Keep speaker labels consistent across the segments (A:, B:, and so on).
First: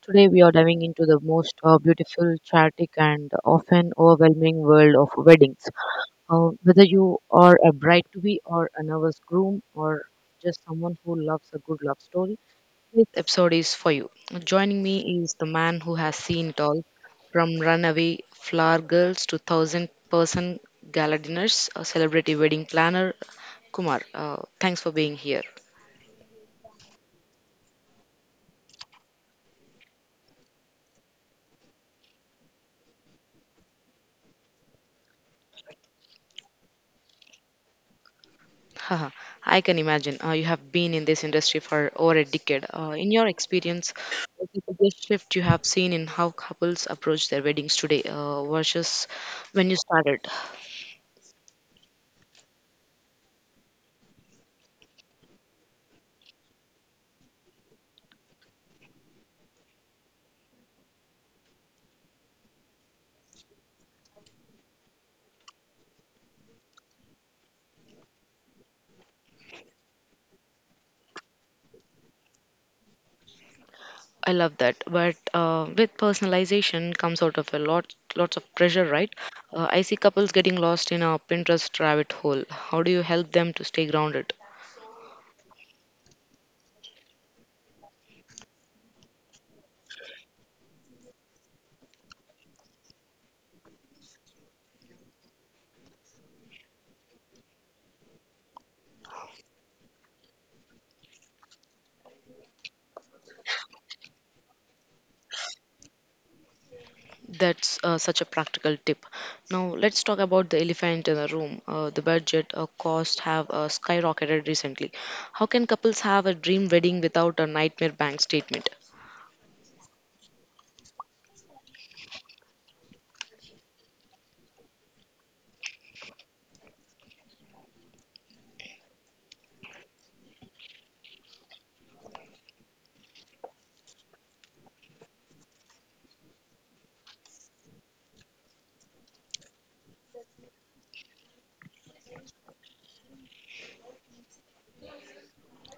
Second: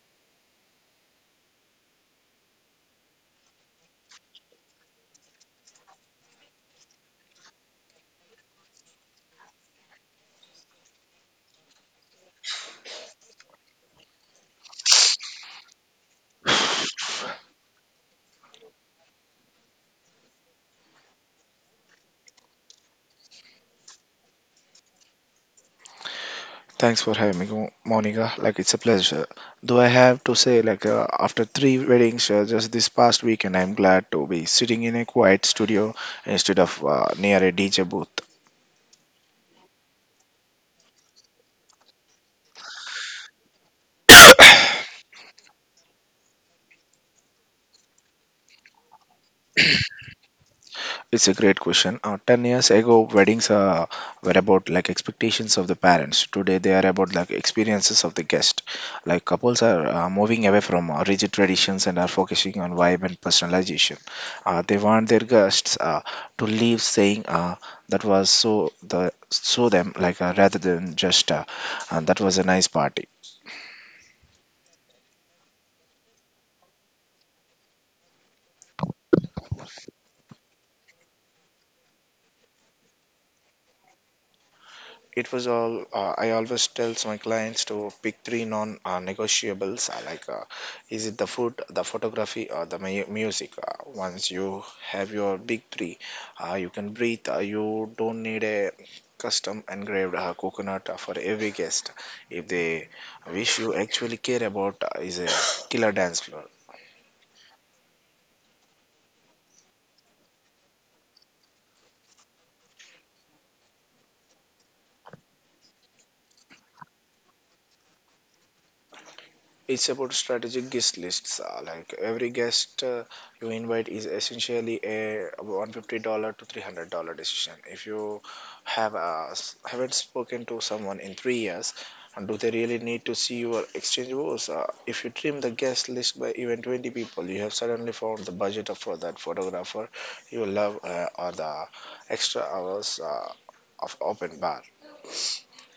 A: Today we are diving into the most beautiful, chaotic, and often overwhelming world of weddings. Whether you are a bride to be, or a nervous groom, or just someone who loves a good love story, this episode is for you. Joining me is the man who has seen it all from runaway flower girls to thousand person gala dinners, a celebrity wedding planner, Kumar. Thanks for being here.
B: Thanks for having me, Monica. Like, it's a pleasure. Though I have to say, after three weddings just this past weekend, I'm glad to be sitting in a quiet studio instead of near a DJ booth.
A: Haha, I can imagine. You have been in this industry for over a decade. In your experience, what's the biggest shift you have seen in how couples approach their weddings today versus when you started?
B: It's a great question. 10 years ago, weddings were about like expectations of the parents. Today, they are about like experiences of the guest. Like, couples are moving away from rigid traditions and are focusing on vibe and personalization. They want their guests to leave saying that was so the so them, like, rather than just and that was a nice party.
A: I love that. But with personalization comes out of a lot, lots of pressure, right? I see couples getting lost in a Pinterest rabbit hole. How do you help them to stay grounded?
B: It was all I always tells my clients to pick three non-negotiables, like, is it the food, the photography, or the music. Once you have your big three, you can breathe. You don't need a custom engraved coconut for every guest. If they wish you actually care about, is a killer dance floor.
A: That's such a practical tip. Now, let's talk about the elephant in the room. The budget cost have skyrocketed recently. How can couples have a dream wedding without a nightmare bank statement?
B: It's about strategic guest lists, like every guest you invite is essentially a $150 to $300 decision. If you have haven't spoken to someone in 3 years, and do they really need to see your exchange rules? If you trim the guest list by even 20 people, you have suddenly found the budget for that photographer you love, or the extra hours of open bar.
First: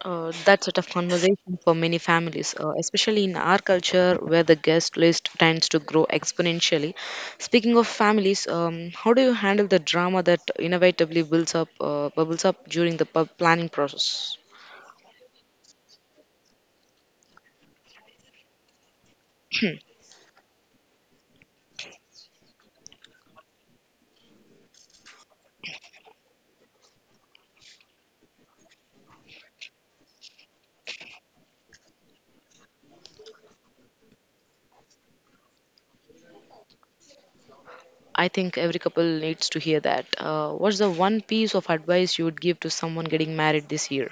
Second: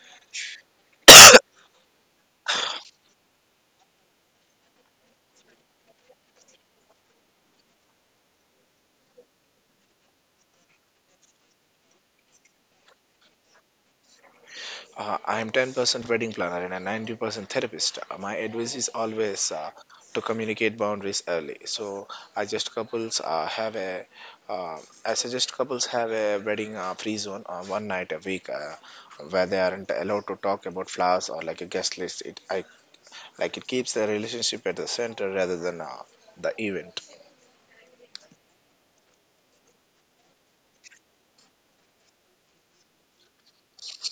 A: That's a tough conversation for many families, especially in our culture where the guest list tends to grow exponentially. Speaking of families, how do you handle the drama that inevitably builds up, bubbles up during the pub planning process?
B: I am 10% wedding planner and a 90% therapist. My advice is always to communicate boundaries early. I just couples uh, have a uh, I suggest couples have a wedding free zone, one night a week, where they aren't allowed to talk about flowers or like a guest list. Like, it keeps the relationship at the center rather than the event.
A: I think every couple needs to hear that. What's the one piece of advice you would give to someone getting married this year?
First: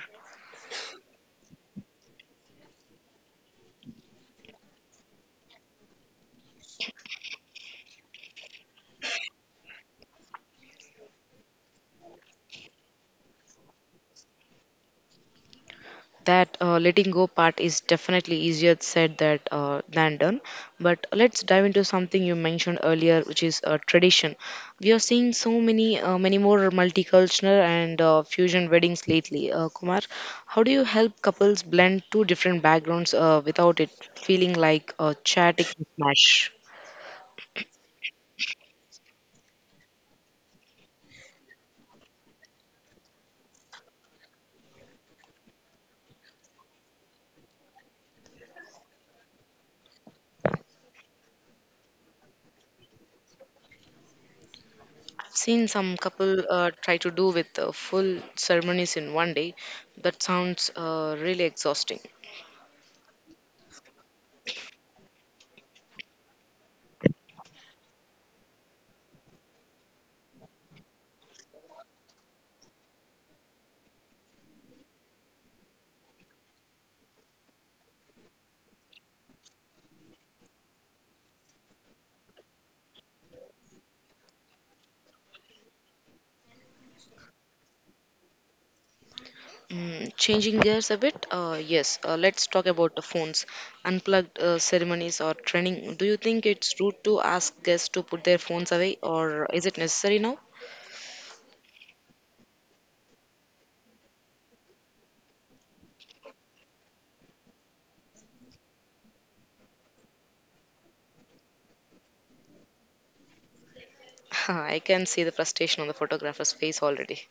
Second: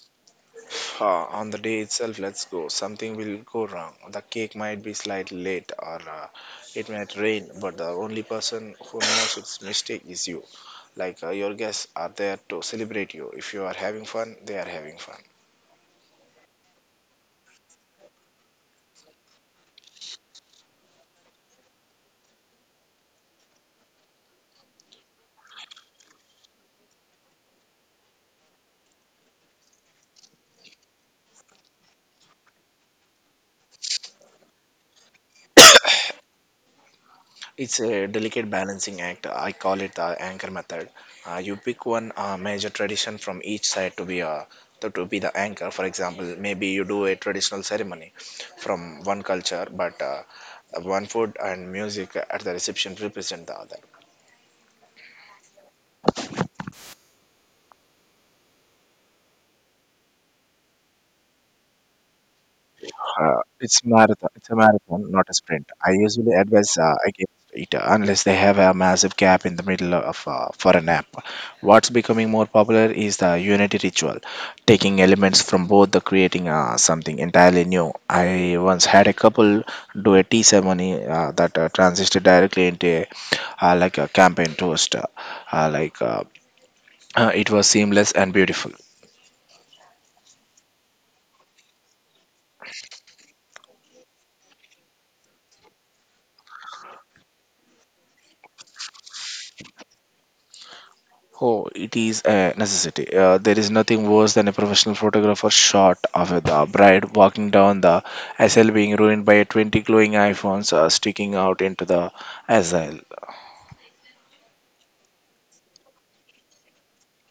B: On the day itself, let's go. Something will go wrong. The cake might be slightly late, or it might rain. But the only person who knows its mistake is you. Like, your guests are there to celebrate you. If you are having fun, they are having fun.
A: That letting go part is definitely easier said that than done. But let's dive into something you mentioned earlier, which is tradition. We are seeing so many, many more multicultural and fusion weddings lately. Kumar, how do you help couples blend two different backgrounds without it feeling like a chaotic mismatch?
B: It's a delicate balancing act. I call it the anchor method. You pick one major tradition from each side to be a to be the anchor. For example, maybe you do a traditional ceremony from one culture, but one food and music at the reception represent the other.
A: I've seen some couple try to do with full ceremonies in one day. That sounds really exhausting.
B: It's a marathon, not a sprint. I usually advise against it unless they have a massive gap in the middle of for a nap. What's becoming more popular is the unity ritual, taking elements from both the creating something entirely new. I once had a couple do a tea ceremony that transisted directly into like a campaign toast. Uh, like uh, it was seamless and beautiful.
A: Mm, changing gears a bit, yes. Let's talk about the phones, unplugged ceremonies or training. Do you think it's rude to ask guests to put their phones away, or is it necessary now?
B: Oh, it is a necessity. There is nothing worse than a professional photographer shot of the bride walking down the aisle being ruined by 20 glowing iPhones sticking out into the aisle.
A: I can see the frustration on the photographer's face already.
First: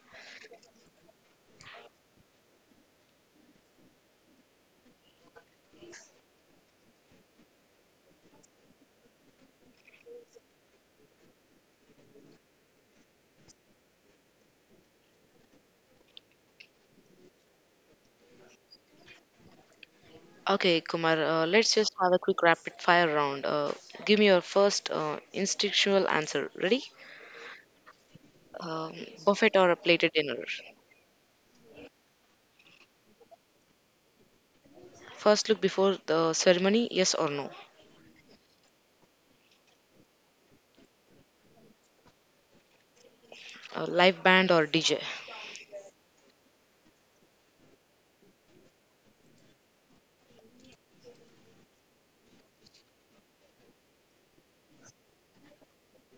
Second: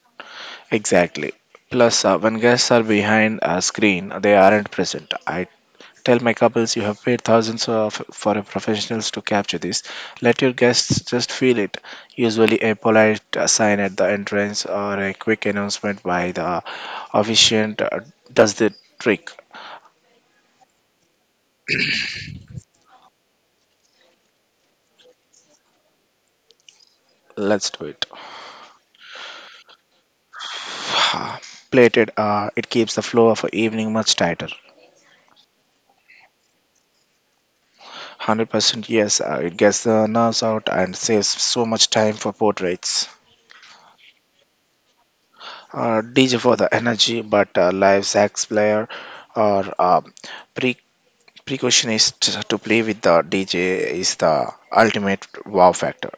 B: Exactly. Plus, when guests are behind a screen, they aren't present. I tell my couples, you have paid thousands of, for a professionals to capture this. Let your guests just feel it. Usually, a polite sign at the entrance or a quick announcement by the officiant does the trick.
A: Okay, Kumar, let's just have a quick rapid fire round. Give me your first instinctual answer. Ready?
B: Let's do it.
A: Um, buffet or a plated dinner?
B: Ah, Plated, it keeps the flow of a evening much tighter.
A: First look before the ceremony, yes or no?
B: 100% yes, it gets the nerves out and saves so much time for portraits.
A: A live band or DJ?
B: DJ for the energy, but live sax player or pre Precaution is to play with the DJ is the ultimate wow factor.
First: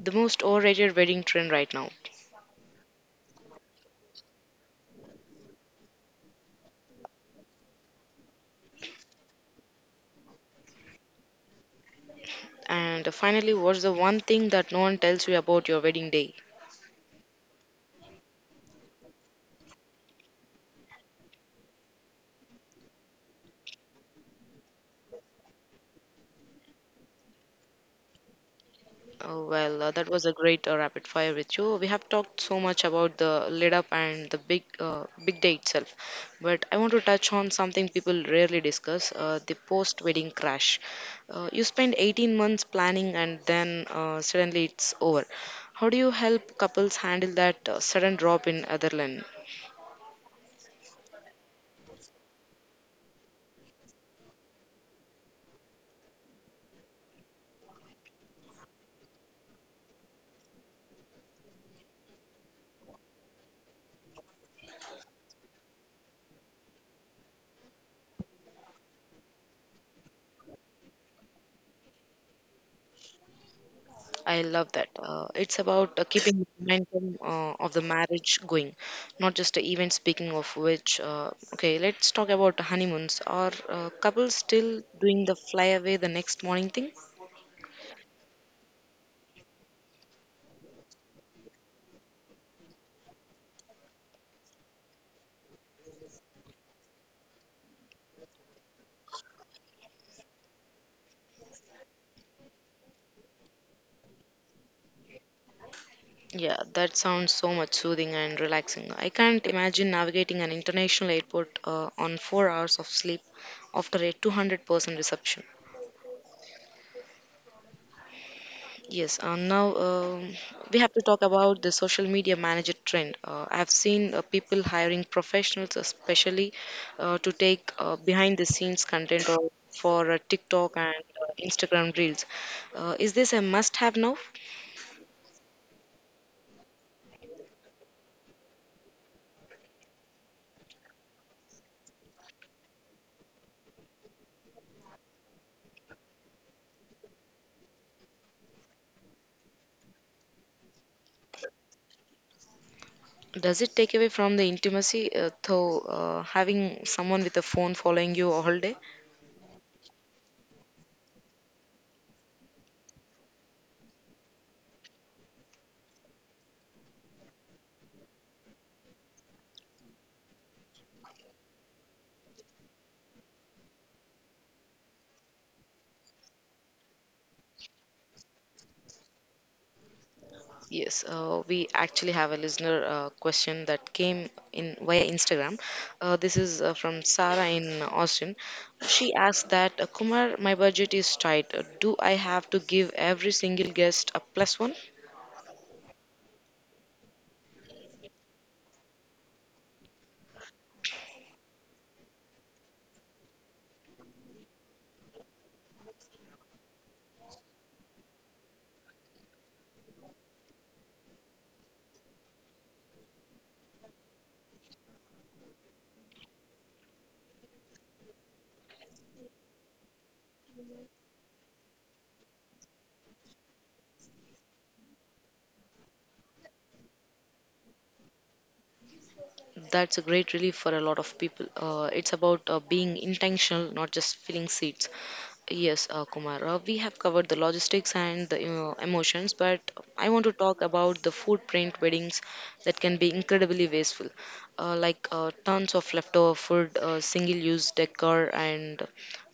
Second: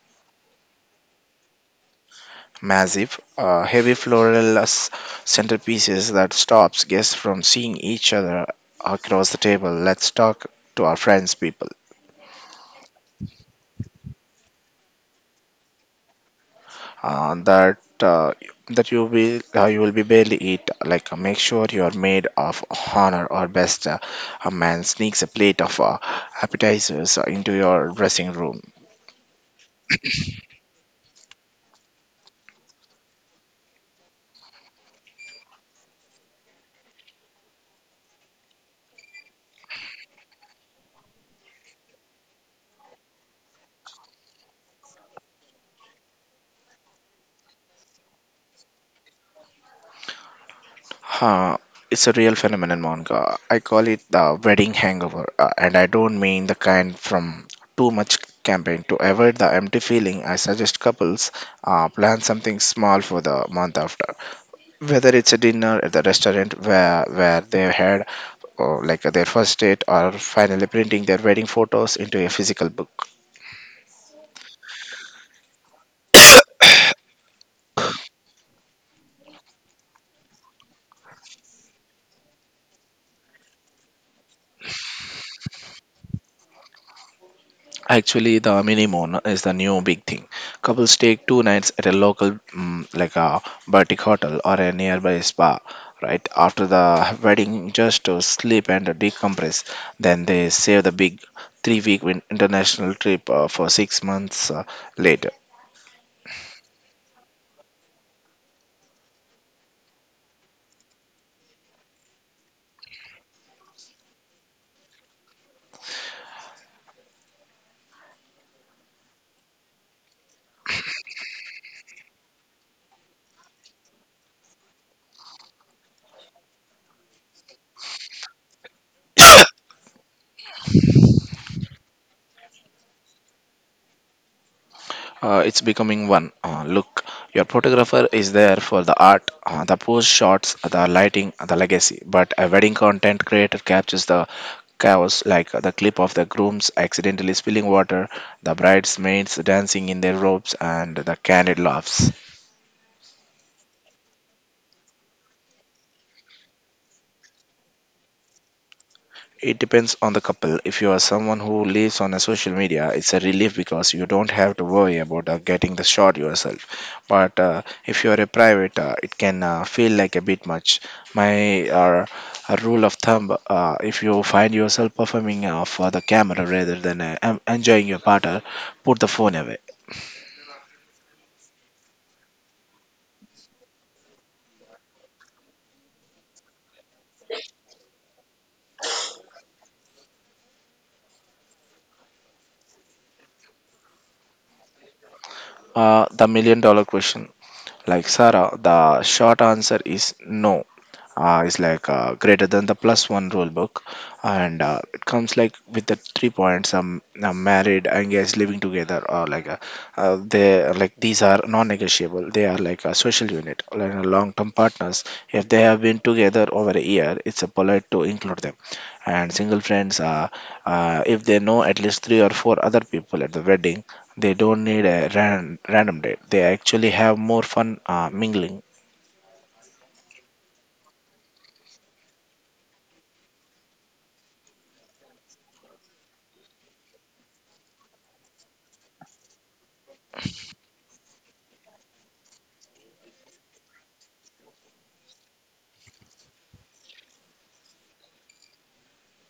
A: The most overrated wedding trend right now.
B: Massive, heavy floral centerpieces that stops guests from seeing each other across the table. Let's talk to our friends, people.
A: And finally, what's the one thing that no one tells you about your wedding day?
B: That that you will You will be barely eat. Like, make sure you are made of honor or best. A man sneaks a plate of appetizers into your dressing room.
A: Oh, well, that was a great rapid fire with you. We have talked so much about the lead up and the big big day itself, but I want to touch on something people rarely discuss: the post wedding crash. You spend 18 months planning, and then suddenly it's over. How do you help couples handle that sudden drop in other land?
B: Huh, it's a real phenomenon, Monica. I call it the wedding hangover, and I don't mean the kind from too much campaign. To avoid the empty feeling, I suggest couples plan something small for the month after. Whether it's a dinner at the restaurant where they had like their first date, or finally printing their wedding photos into a physical book.
A: I love that. It's about keeping the momentum of the marriage going, not just the event. Speaking of which, okay, let's talk about honeymoons. Are couples still doing the fly away the next morning thing?
B: Actually, the mini moon is the new big thing. Couples take two nights at a local, like a boutique hotel or a nearby spa, right after the wedding, just to sleep and decompress. Then they save the big three-week international trip for 6 months later.
A: Yeah, that sounds so much soothing and relaxing. I can't imagine navigating an international airport on 4 hours of sleep after a 200% reception. Yes, now we have to talk about the social media manager trend. I've seen people hiring professionals, especially to take behind the scenes content or for TikTok and Instagram reels. Is this a must have now?
B: It's becoming one. Look, your photographer is there for the art, the pose shots, the lighting, the legacy. But a wedding content creator captures the chaos, like the clip of the grooms accidentally spilling water, the bridesmaids dancing in their robes, and the candid laughs.
A: Does it take away from the intimacy, though, having someone with a phone following you all day?
B: It depends on the couple. If you are someone who lives on a social media, it's a relief because you don't have to worry about getting the shot yourself. But if you are a private, it can feel like a bit much. My a rule of thumb: if you find yourself performing for the camera rather than enjoying your partner, put the phone away.
A: Yes, we actually have a listener question that came in via Instagram. This is from Sarah in Austin. She asked that Kumar, my budget is tight. Do I have to give every single guest a plus one?
B: The million dollar question. Like, Sarah, the short answer is no. Is like greater than the plus one rule book, and it comes like with the three points. Married, engaged, living together, or they are like, these are non-negotiable. They are like a social unit, like a long-term partners. If they have been together over a year, it's a polite to include them. And single friends, if they know at least three or four other people at the wedding, they don't need a random date. They actually have more fun mingling.
A: That's a great relief for a lot of people. It's about being intentional, not just filling seats. Yes, Kumar. We have covered the logistics and the emotions, but I want to talk about the footprint weddings that can be incredibly wasteful, like tons of leftover food, single-use decor, and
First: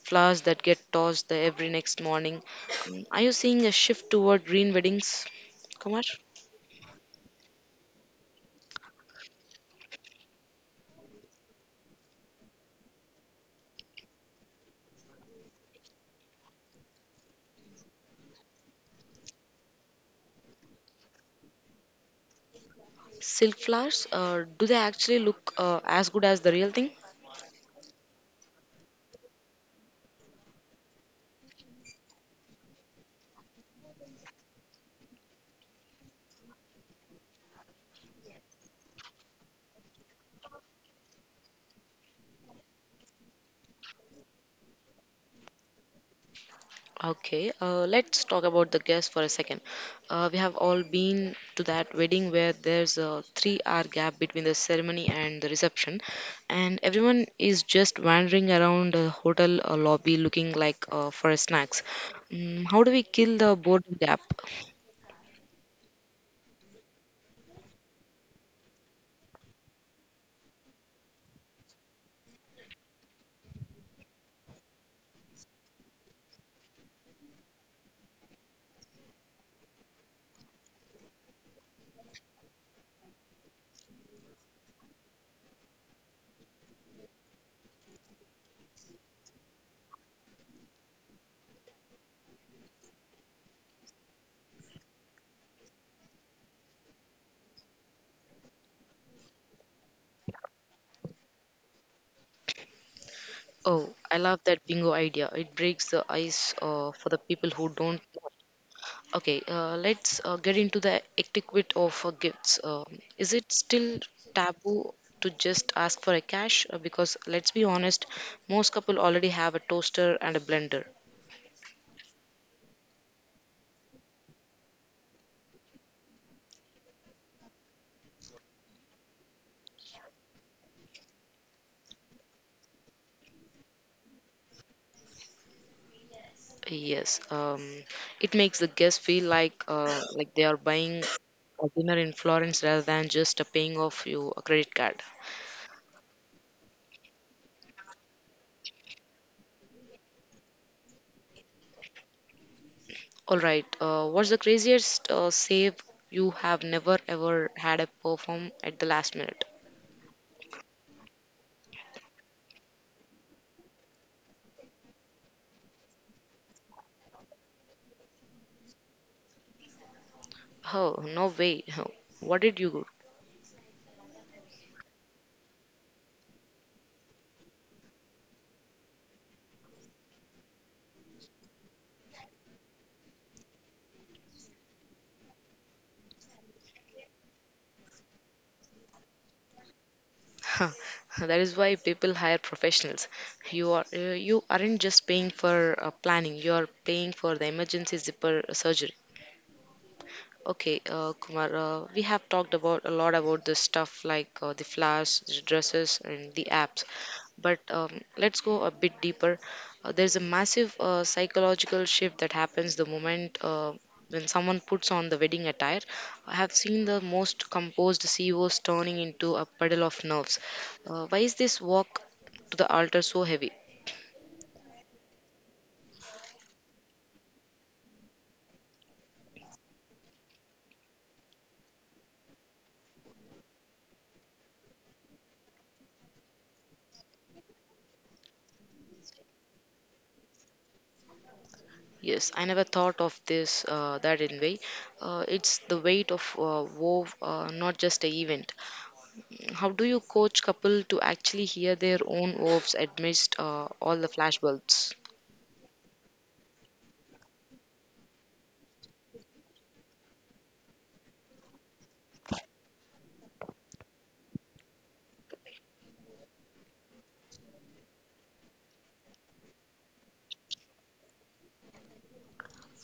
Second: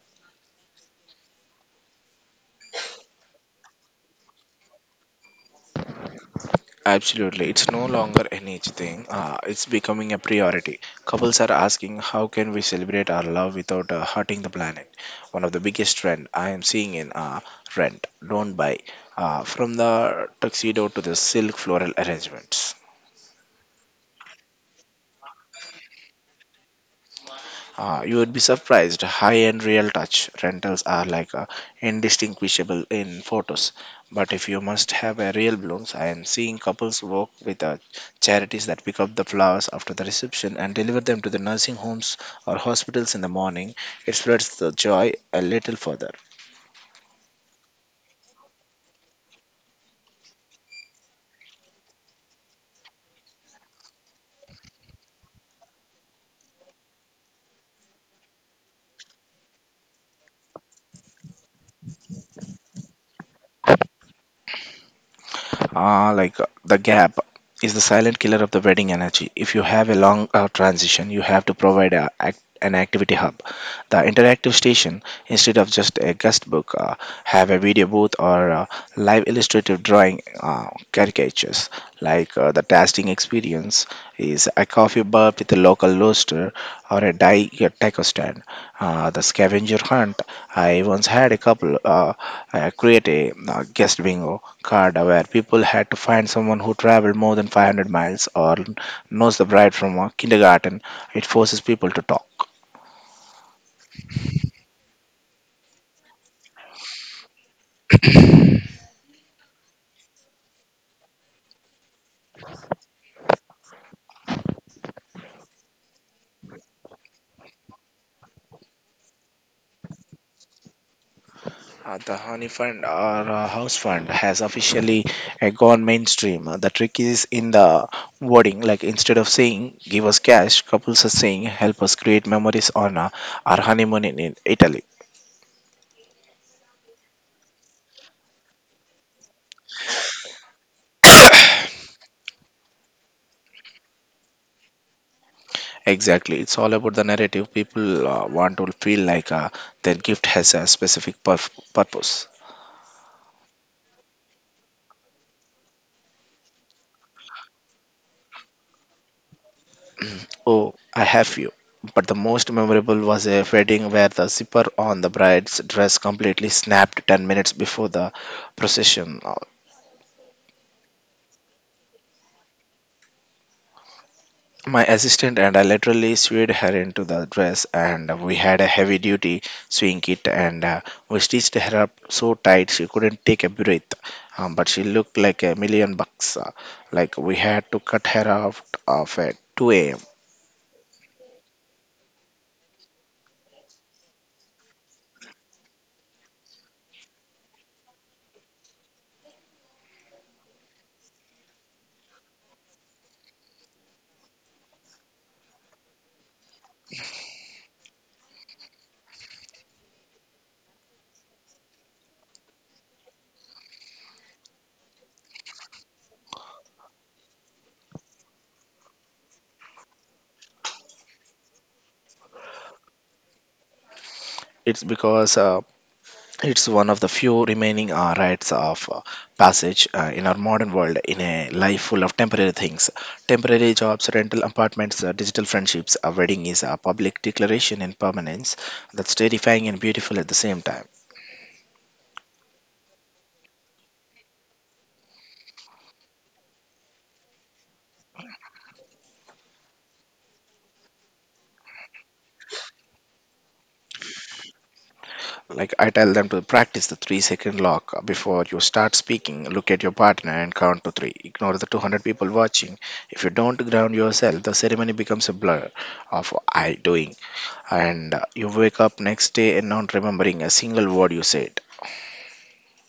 A: flowers that get tossed the every next morning. Are you seeing a shift toward green weddings, Kumar?
B: Absolutely. It's no longer an age thing. It's becoming a priority. Couples are asking, how can we celebrate our love without hurting the planet? One of the biggest trend I am seeing in rent, don't buy, from the tuxedo to the silk floral arrangements.
A: Silk flowers? Do they actually look as good as the real thing?
B: You would be surprised. High-end real touch rentals are indistinguishable in photos. But if you must have a real blooms, I am seeing couples work with charities that pick up the flowers after the reception and deliver them to the nursing homes or hospitals in the morning. It spreads the joy a little further.
A: Okay, let's talk about the guest for a second. We have all been to that wedding where there's a three-hour gap between the ceremony and the reception, and everyone is just wandering around the hotel lobby looking like for snacks. Mm, how do we kill the boredom gap?
B: The gap is the silent killer of the wedding energy. If you have a long transition, you have to provide an activity hub. The interactive station, instead of just a guest book, have a video booth or live illustrative drawing caricatures. Like, the tasting experience is a coffee bar with a local roaster or a dai a taco stand. The scavenger hunt. I once had a couple create a guest bingo card where people had to find someone who traveled more than 500 miles or knows the bride from a kindergarten. It forces people to talk.
A: Oh, I love that bingo idea. It breaks the ice for the people who don't know. Okay, let's get into the etiquette of gifts. Is it still taboo to just ask for a cash? Because let's be honest, most couple already have a toaster and a blender.
B: The honey fund or house fund has officially gone mainstream. The trick is in the wording. Like, instead of saying "give us cash," couples are saying "help us create memories on our honeymoon in Italy."
A: Yes, it makes the guest feel like they are buying a dinner in Florence rather than just paying off you a credit card.
B: Exactly. It's all about the narrative. People want to feel like their gift has a specific purpose.
A: All right, what's the craziest save you have never ever had a perform at the last minute?
B: Oh, I have you. But the most memorable was a wedding where the zipper on the bride's dress completely snapped 10 minutes before the procession.
A: Oh, no way. What did you
B: My assistant and I literally sewed her into the dress, and we had a heavy duty sewing kit, and we stitched her up so tight she couldn't take a breath. But she looked like a million bucks. Like, we had to cut her off of at 2 a.m.
A: Huh. Huh, that is why people hire professionals. You are you aren't just paying for planning; you are paying for the emergency zipper surgery. Okay, Kumar, we have talked about a lot about this stuff like the flowers, the dresses, and the apps. But let's go a bit deeper. There's a massive psychological shift that happens the moment when someone puts on the wedding attire. I have seen the most composed CEOs turning into a puddle of nerves. Why is this walk to the altar so heavy?
B: It's because it's one of the few remaining rites of passage in our modern world, in a life full of temporary things. Temporary jobs, rental apartments, digital friendships. A wedding is a public declaration in permanence that's terrifying and beautiful at the same time.
A: Yes, I never thought of this that in way. It's the weight of wove, not just a event. How do you coach couple to actually hear their own woves amidst all the flashbulbs?
B: Like, I tell them to practice the 3 second lock before you start speaking. Look at your partner and count to three. Ignore the 200 people watching. If you don't ground yourself, the ceremony becomes a blur of I doing, and you wake up next day and not remembering a single word you said.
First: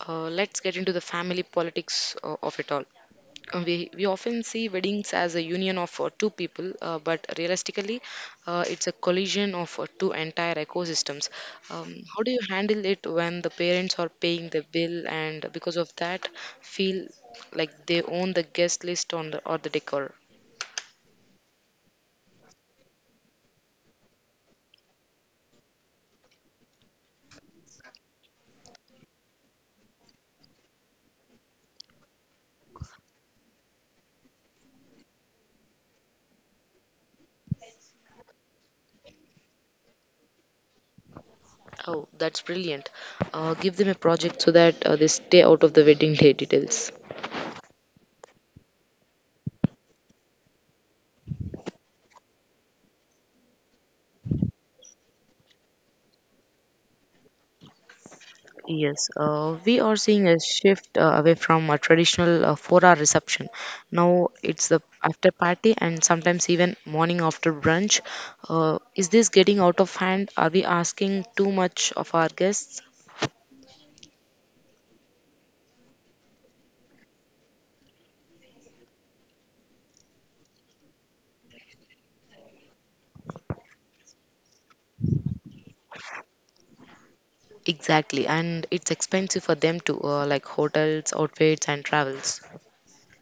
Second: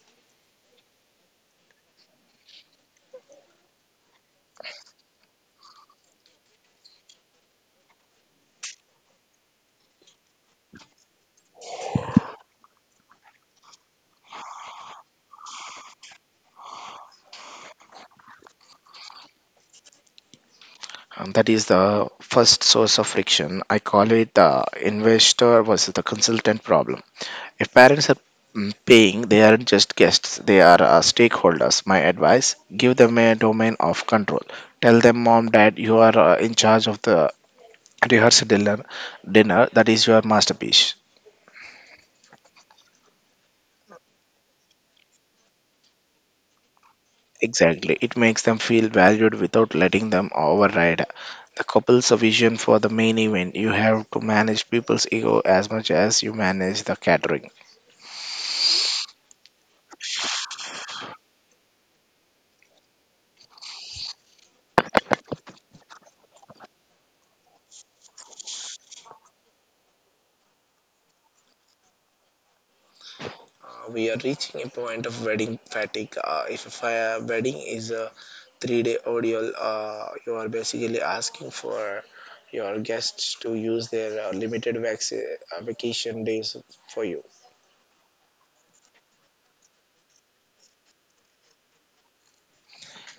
A: Let's get into the family politics of it all. We often see weddings as a union of two people, but realistically, it's a collision of two entire ecosystems. How do you handle it when the parents are paying the bill and because of that feel like they own the guest list on the, or the decor?
B: And that is the first source of friction. I call it the investor versus the consultant problem. If parents are paying, they aren't just guests, they are stakeholders. My advice, give them a domain of control. Tell them, Mom, Dad, you are in charge of the rehearsal dinner, that is your masterpiece.
A: Oh, that's brilliant. Give them a project so that they stay out of the wedding day details.
B: Exactly. It makes them feel valued without letting them override the couple's vision for the main event. You have to manage people's ego as much as you manage the catering.
A: Yes, we are seeing a shift away from a traditional four-hour reception. Now it's the after party and sometimes even morning after brunch. Is this getting out of hand? Are we asking too much of our guests?
B: We are reaching a point of wedding fatigue. If a fire wedding is a 3 day ordeal, you are basically asking for your guests to use their limited vacation days for you.
A: Exactly, and it's expensive for them to like hotels, outfits, and travels.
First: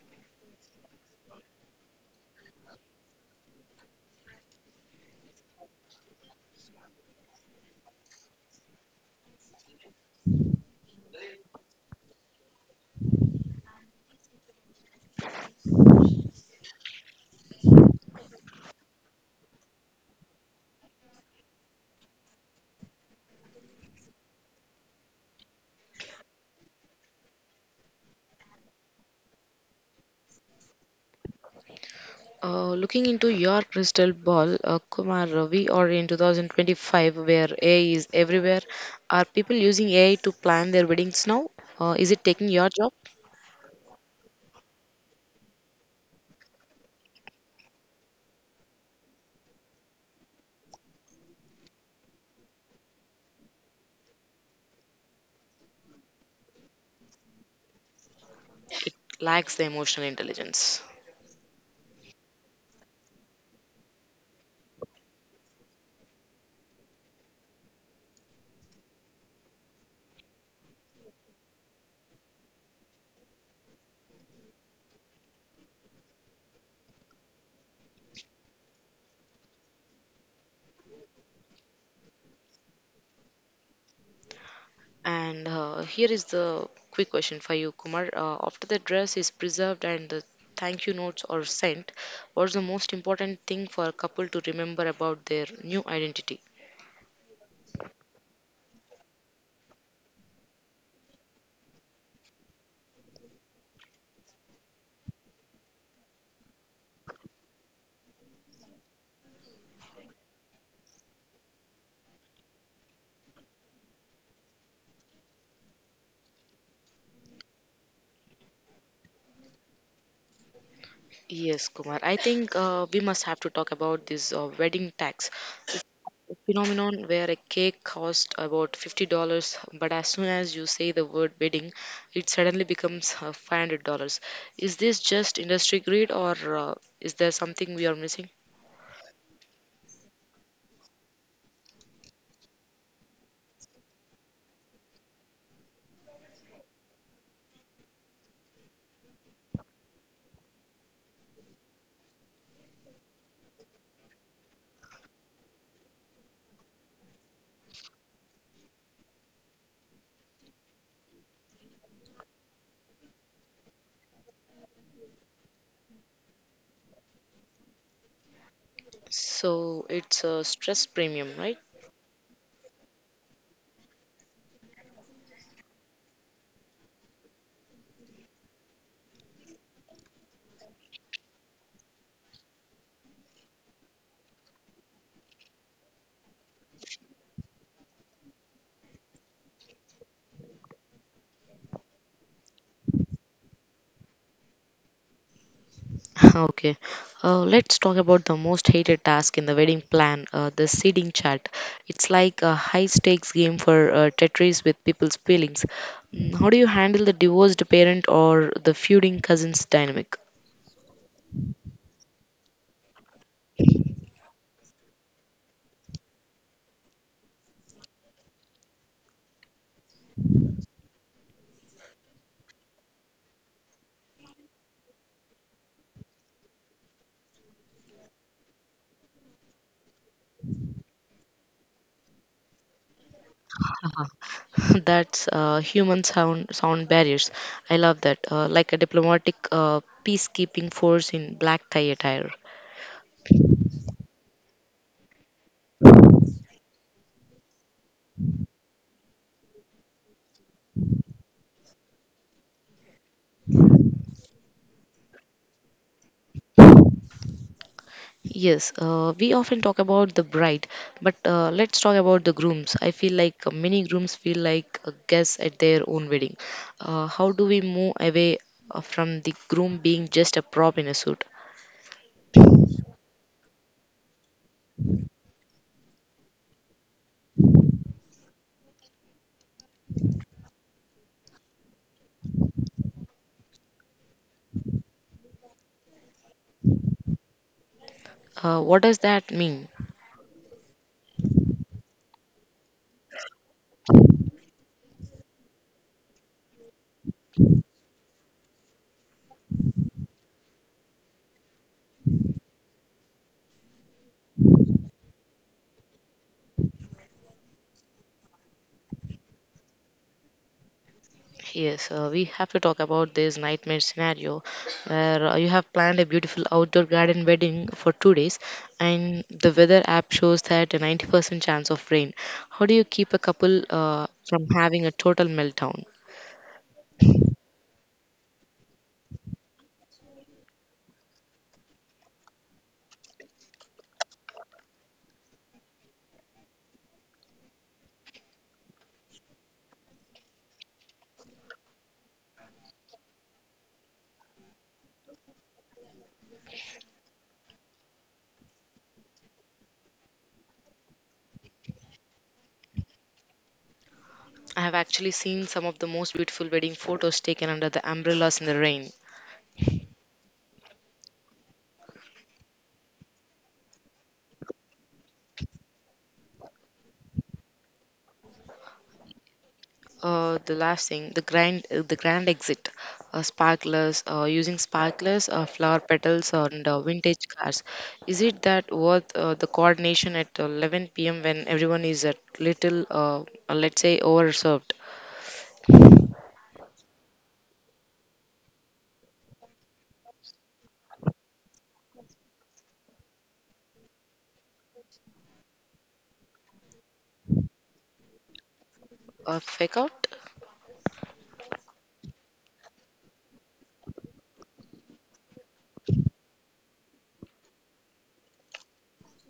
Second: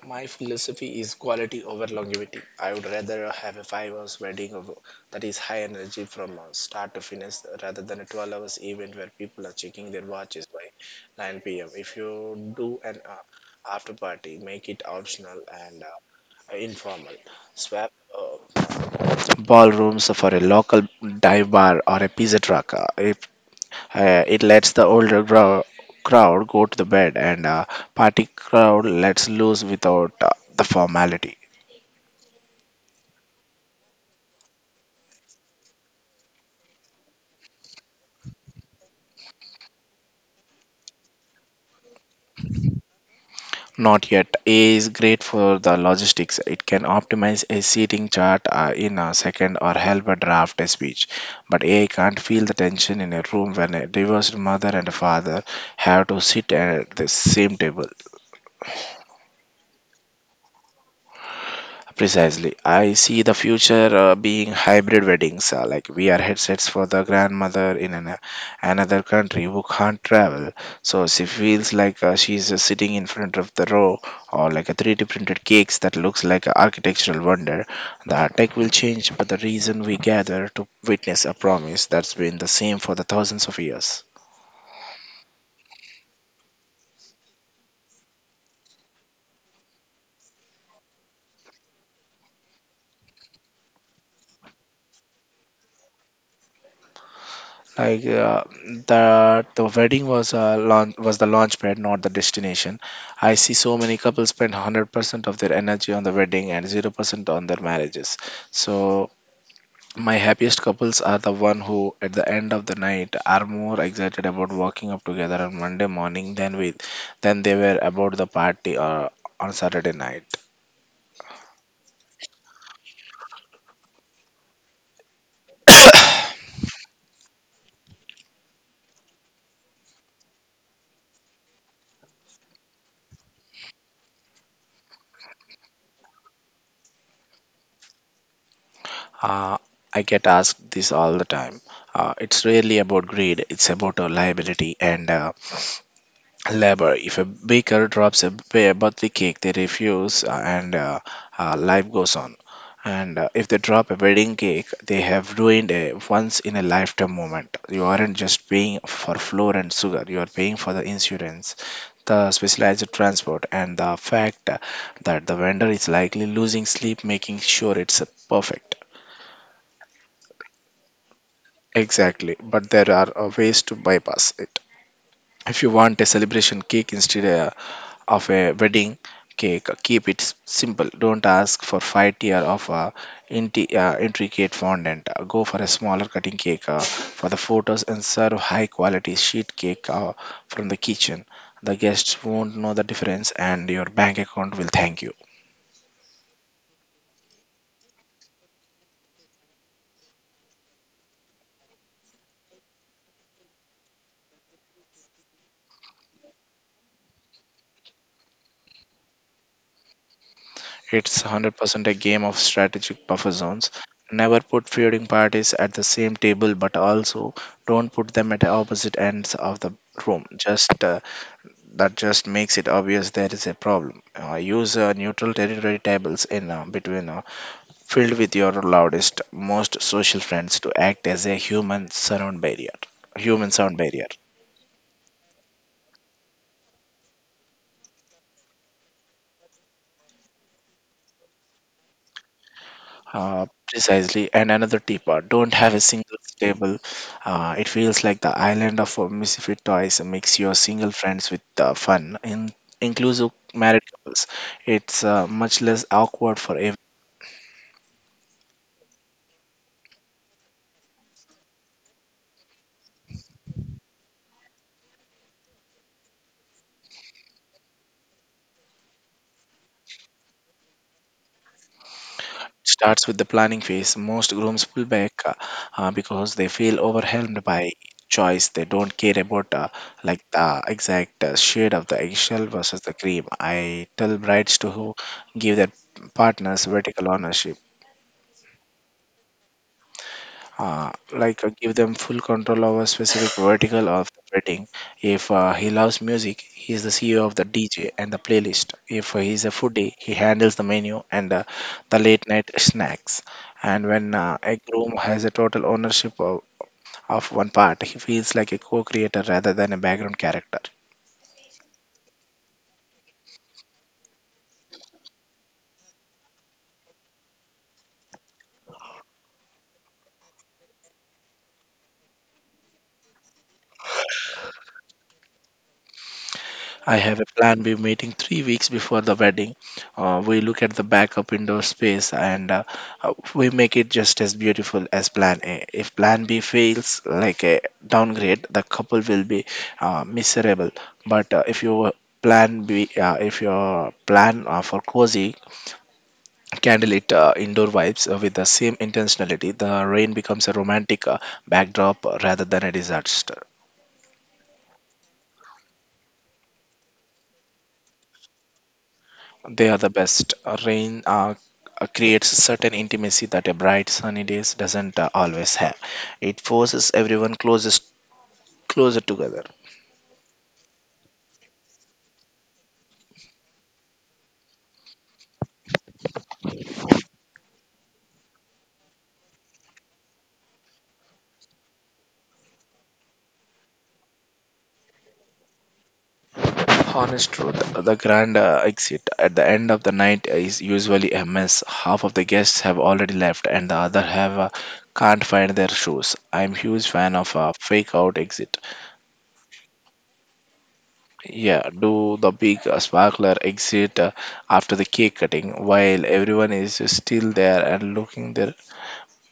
B: My philosophy is quality over longevity. I would rather have a 5 hours wedding of, that is high energy from start to finish rather than a 12 hours event where people are checking their watches by 9 p.m. If you do an after party, make it optional and informal. Swap uh, ballrooms for a local dive bar or a pizza truck. If It lets the older crowd go to the bed and party crowd lets loose without the formality.
A: Looking into your crystal ball, Kumar, we are in 2025 where AI is everywhere. Are people using AI to plan their weddings now? Is it taking your job?
B: Not yet. A is great for the logistics. It can optimize a seating chart in a second or help a draft a speech. But A can't feel the tension in a room when a divorced mother and father have to sit at the same table.
A: It lacks the emotional intelligence.
B: Precisely. I see the future being hybrid weddings, like VR headsets for the grandmother in another country who can't travel. So she feels like she's sitting in front of the row or like a 3D printed cakes that looks like an architectural wonder. The tech will change, but the reason we gather to witness a promise that's been the same for the thousands of years.
A: And here is the quick question for you, Kumar. After the dress is preserved and the thank you notes are sent, what's the most important thing for a couple to remember about their new identity?
B: Like the wedding was a launch was the launch pad, not the destination. I see so many couples spend 100% of their energy on the wedding and 0% on their marriages. So my happiest couples are the one who at the end of the night are more excited about walking up together on Monday morning than they were about the party or on Saturday night.
A: Yes, Kumar. I think we must have to talk about this wedding tax phenomenon where a cake costs about $50, but as soon as you say the word wedding, it suddenly becomes $500. Is this just industry greed, or uh, is there something we are missing?
B: Uh, I get asked this all the time. It's really about greed. It's about liability and labor. If a baker drops a birthday cake, they refuse, and life goes on. And if they drop a wedding cake, they have ruined a once in a lifetime moment. You aren't just paying for flour and sugar, you are paying for the insurance, the specialized transport, and the fact that the vendor is likely losing sleep making sure it's perfect.
A: So it's a stress premium, right?
B: Exactly, but there are ways to bypass it. If you want a celebration cake instead, of a wedding cake, keep it simple. Don't ask for five tier of intricate fondant. Go for a smaller cutting cake for the photos and serve high quality sheet cake from the kitchen. The guests won't know the difference and your bank account will thank you.
A: Okay, let's talk about the most hated task in the wedding plan, the seeding chart. It's like a high stakes game for Tetris with people's feelings. Mm, how do you handle the divorced parent or the feuding cousins dynamic?
B: It's 100% a game of strategic buffer zones. Never put feuding parties at the same table, but also don't put them at the opposite ends of the room. Just That just makes it obvious there is a problem. Use neutral territory tables in between filled with your loudest, most social friends to act as a human sound barrier. Human sound barrier.
A: That's human sound barriers. I love that. Like a diplomatic peacekeeping force in black tie attire.
B: Uh, Precisely. And another tip: don't have a single stable. It feels like the island of misfit toys. Makes your single friends with fun in inclusive married couples. It's much less awkward for everyone.
A: Yes, we often talk about the bride, but let's talk about the grooms. I feel like many grooms feel like guests at their own wedding. How do we move away from the groom being just a prop in a suit?
B: Starts with the planning phase. Most grooms pull back because they feel overwhelmed by choice. They don't care about like the exact shade of the eggshell versus the cream. I tell brides to who give their partners vertical ownership.
A: What does that mean?
B: Give them full control over specific vertical of the rating. If he loves music, he is the CEO of the DJ and the playlist. If he is a foodie, he handles the menu and the late night snacks. And when a groom has a total ownership of one part, he feels like a co creator rather than a background character.
A: Yes, we have to talk about this nightmare scenario where you have planned a beautiful outdoor garden wedding for 2 days and the weather app shows that a 90% chance of rain. How do you keep a couple from having a total meltdown?
B: I have a plan B meeting 3 weeks before the wedding. We look at the backup indoor space and we make it just as beautiful as plan A. If plan B fails, like a downgrade, the couple will be miserable. But if your plan for cozy candlelit indoor vibes with the same intentionality, the rain becomes a romantic backdrop rather than a disaster.
A: I have actually seen some of the most beautiful wedding photos taken under the umbrellas in the rain.
B: They are the best. Rain creates certain intimacy that a bright sunny days doesn't always have. It forces everyone closest closer together.
A: The last thing, the grand exit, sparklers, using sparklers, flower petals, and vintage cars. Is it that worth the coordination at 11 p.m. when everyone is a little, let's say, overserved?
B: Honest truth, the grand exit at the end of the night is usually a mess. Half of the guests have already left, and the other have can't find their shoes. I'm huge fan of a fake out exit.
A: Fake out?
B: Yeah, do the big sparkler exit after the cake cutting while everyone is still there and looking their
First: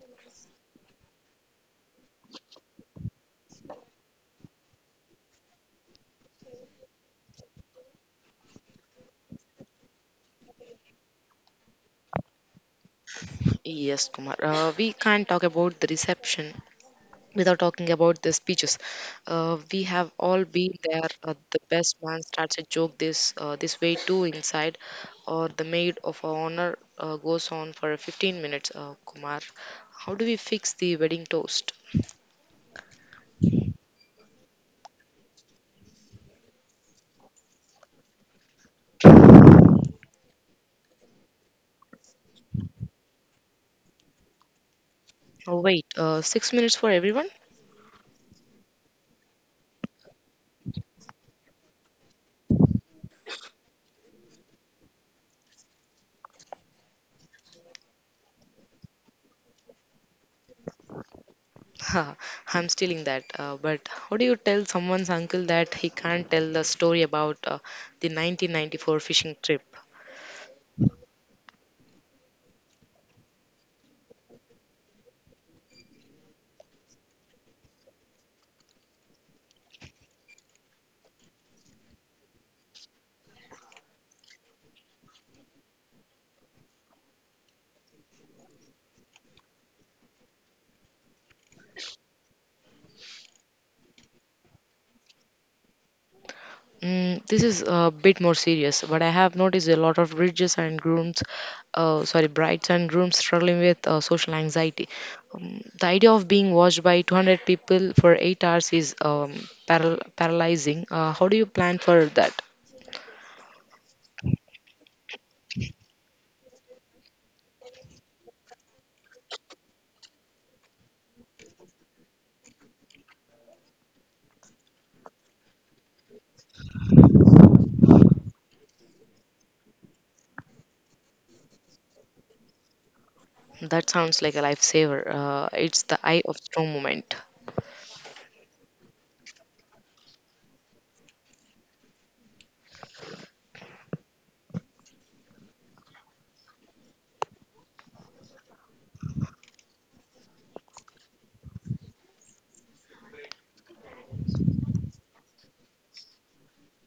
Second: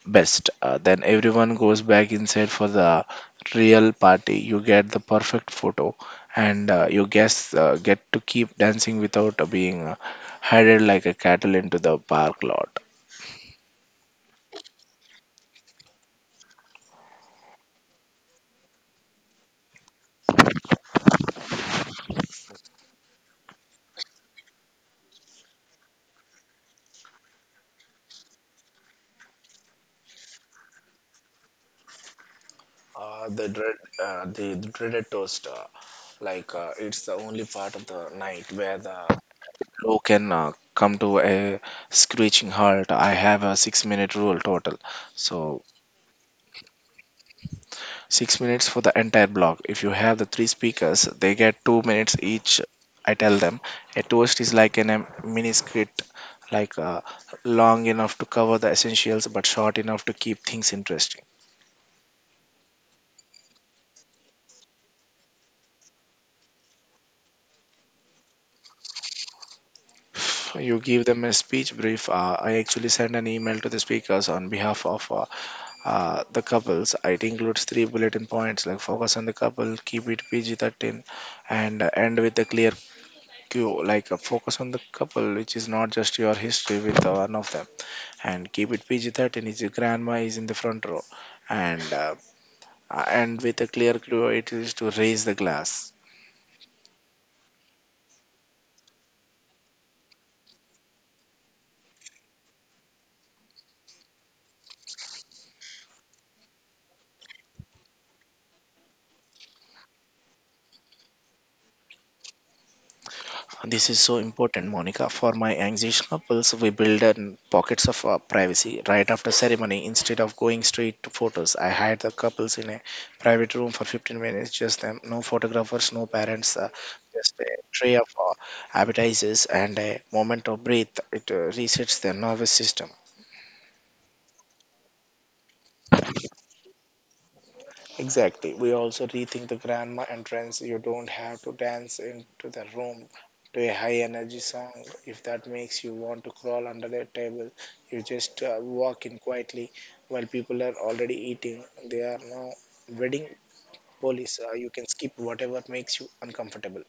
B: best. Then everyone goes back inside for the real party. You get the perfect photo, and you guess get to keep dancing without being herded like a cattle into the park lot.
A: Yes, Kumar. We can't talk about the reception without talking about the speeches. We have all been there. The best man starts a joke this way too inside, or the maid of honor goes on for 15 minutes. Kumar, how do we fix the wedding toast?
B: Uh, the dread, the dreaded toast, it's the only part of the night where the flow can come to a screeching halt. I have a six-minute rule total,
A: Oh
B: so.
A: wait, 6 minutes for everyone?
B: 6 minutes for the entire block. If you have the three speakers, they get 2 minutes each. I tell them a toast is like a mini script, like uh, long enough to cover the essentials but short enough to keep things interesting.
A: Ha, I'm stealing that. But how do you tell someone's uncle that he can't tell the story about the 1994 fishing trip?
B: You give them a speech brief. I actually send an email to the speakers on behalf of. The couples, it includes three bulletin points, like focus on the couple, keep it PG-13, and end with a clear go, like a focus on the couple, which is not just your history with the one of them, and keep it PG-13, is your grandma is in the front row, and uh, and with a clear clue, it is to raise the glass.
A: Mm, this is a bit more serious, but I have noticed a lot of bridges and grooms, sorry, brides and grooms struggling with social anxiety. The idea of being watched by 200 people for 8 hours is paralyzing. How do you plan for that?
B: This is so important, Monica. For my anxious couples, we build in pockets of privacy. Right after ceremony, instead of going straight to photos, I hide the couples in a private room for 15 minutes, just them. No photographers, no parents, just a tray of appetizers and a moment of breath. It resets their nervous system.
A: That sounds like a lifesaver. It's the eye of storm moment.
B: Exactly. We also rethink the grandma entrance. You don't have to dance into the room to a high energy song. If that makes you want to crawl under the table, you just walk in quietly while people are already eating. They are now wedding police. You can skip whatever makes you uncomfortable.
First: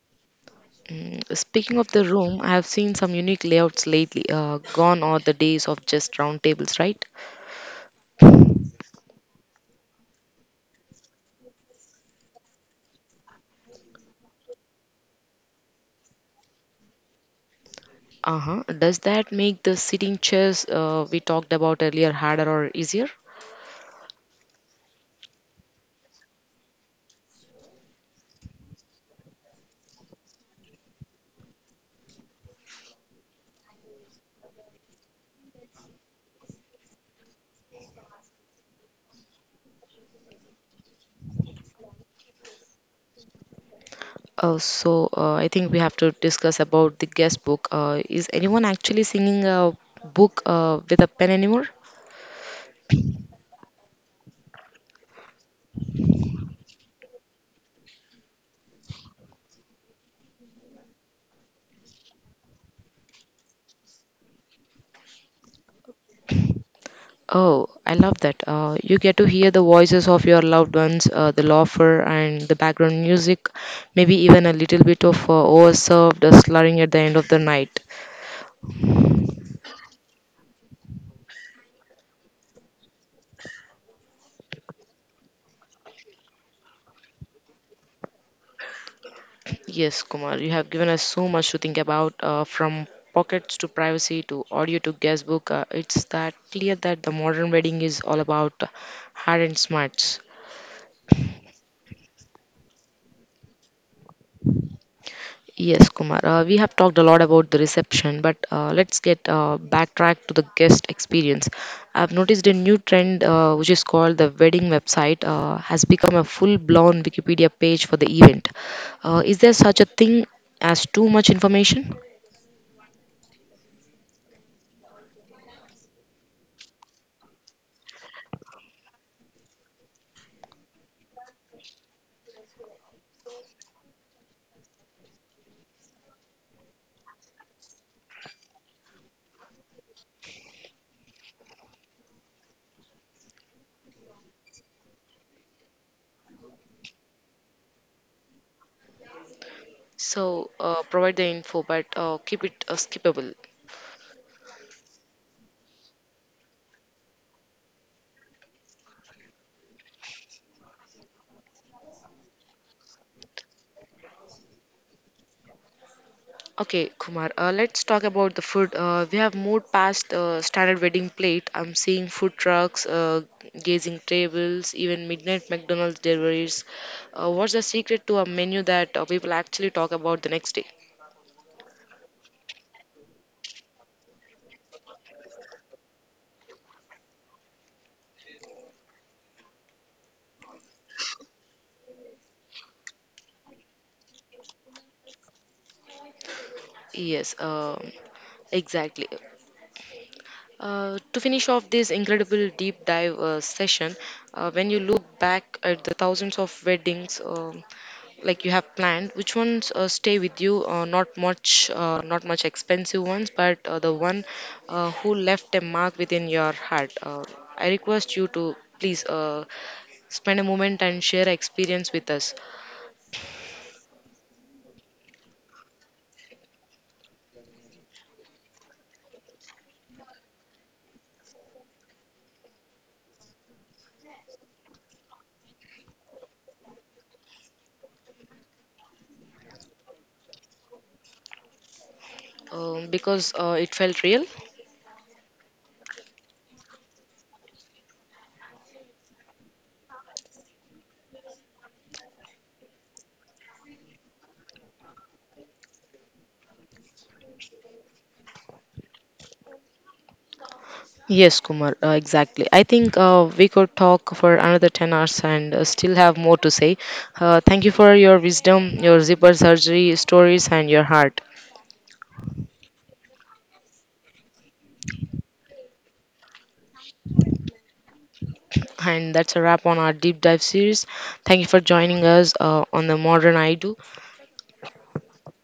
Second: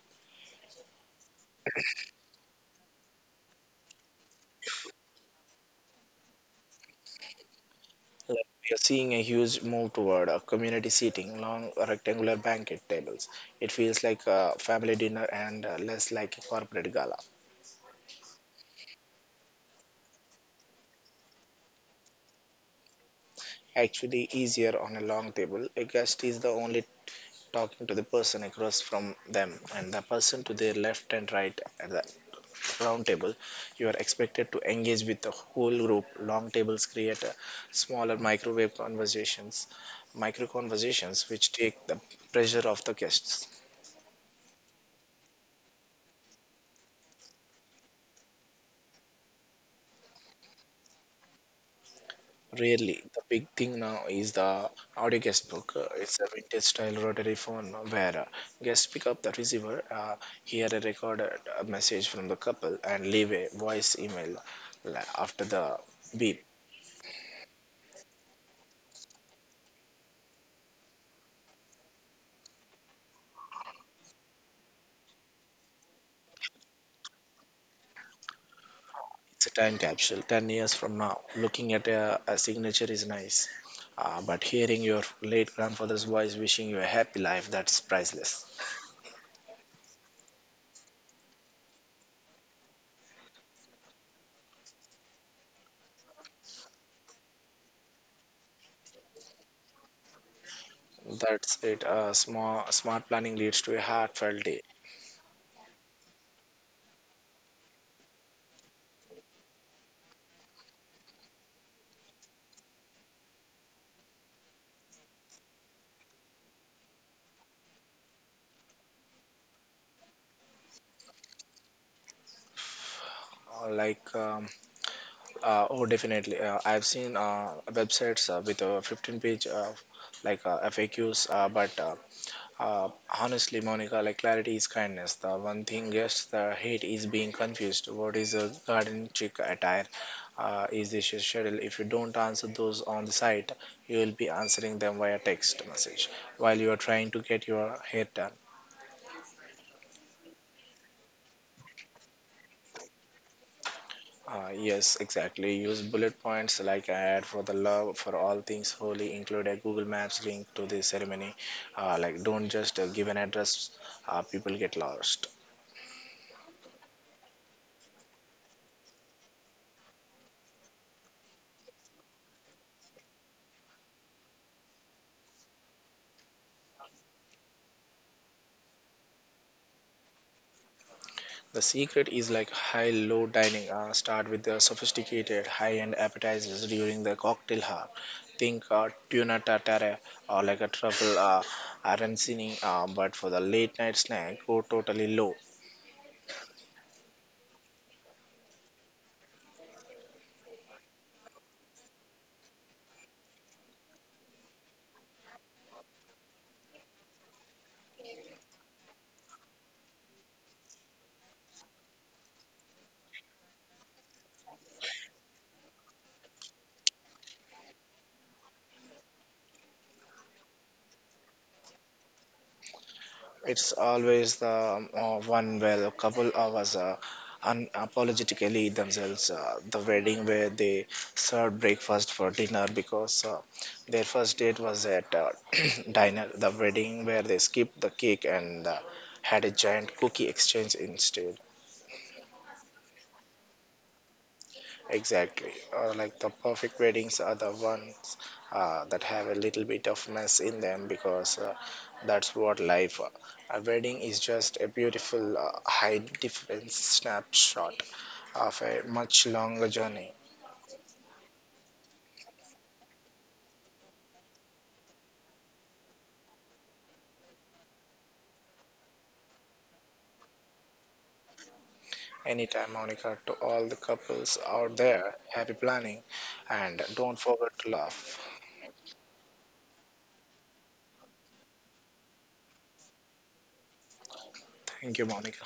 A: Mm, speaking of the room, I have seen some unique layouts lately. Gone are the days of just round tables, right?
B: Like we are seeing a huge move toward a community seating, long rectangular banquet tables. It feels like a family dinner and less like a corporate gala.
A: Uh-huh. Does that make the sitting chairs we talked about earlier harder or easier?
B: Actually easier on a long table. A guest is the only talking to the person across from them, and the person to their left and right at the round table. You are expected to engage with the whole group. Long tables create a smaller microwave conversations, micro conversations, which take the pressure off the guests.
A: So I think we have to discuss about the guest book. Is anyone actually singing a book with a pen anymore?
B: Really, the big thing now is the audio guest. It's a vintage style rotary phone where guests pick up the receiver, hear a recorded message from the couple, and leave a voice email after the beep.
A: Oh, I love that. You get to hear the voices of your loved ones, the laughter and the background music, maybe even a little bit of overserved slurring at the end of the night.
B: It's a time capsule. 10 years from now, looking at a signature is nice, but hearing your late grandfather's voice wishing you a happy life, that's priceless.
A: Yes, Kumar, you have given us so much to think about from pockets to privacy to audio to guestbook. It's that clear that the modern wedding is all about hard and smarts.
B: That's it. Smart planning leads to a heartfelt day.
A: Yes, Kumar, we have talked a lot about the reception, but let's get backtrack to the guest experience. I've noticed a new trend which is called the wedding website has become a full blown Wikipedia page for the event. Is there such a thing as too much information?
B: Uh, like um, oh, definitely. I've seen websites with a 15 page FAQs, but uh, honestly, Monica, like clarity is kindness. The one thing yes, the hate is being confused. What is a garden chic attire? Is this your schedule? If you don't answer those on the site, you will be answering them via text message while you are trying to get your hair done.
A: So provide the info, but keep it skippable.
B: Yes, exactly. Use bullet points like I had for the love for all things holy. Include a Google Maps link to the ceremony. Don't just give an address. People get lost.
A: Okay, Kumar, let's talk about the food. We have moved past standard wedding plate. I'm seeing food trucks, gazing tables, even midnight McDonald's deliveries. What's the secret to a menu that people actually talk about the next day?
B: The secret is like high-low dining. Start with the sophisticated high-end appetizers during the cocktail hour. Think tuna tartare or like a truffle arancini. But for the late-night snack, go totally low.
A: Yes, exactly. To finish off this incredible deep dive session, when you look back at the thousands of weddings like you have planned, which ones stay with you? Not much, not much expensive ones, but the one who left a mark within your heart. I request you to please spend a moment and share experience with us
B: It's always the one where a couple hours unapologetically themselves. The wedding where they served breakfast for dinner because their first date was at diner. The wedding where they skipped the cake and had a giant cookie exchange instead.
A: because it felt real.
B: Exactly. The perfect weddings are the ones that have a little bit of mess in them, because that's what life. A wedding is just a beautiful high difference snapshot of a much longer journey.
A: Yes, Kumar, exactly. I think we could talk for another 10 hours and still have more to say. Thank you for your wisdom, your zipper surgery stories, and your heart.
B: Anytime, Monica, to all the couples out there, happy planning and don't forget to laugh.
A: And that's a wrap on our deep dive series. Thank you for joining us on the Modern I Do.
B: Thank you, Monica.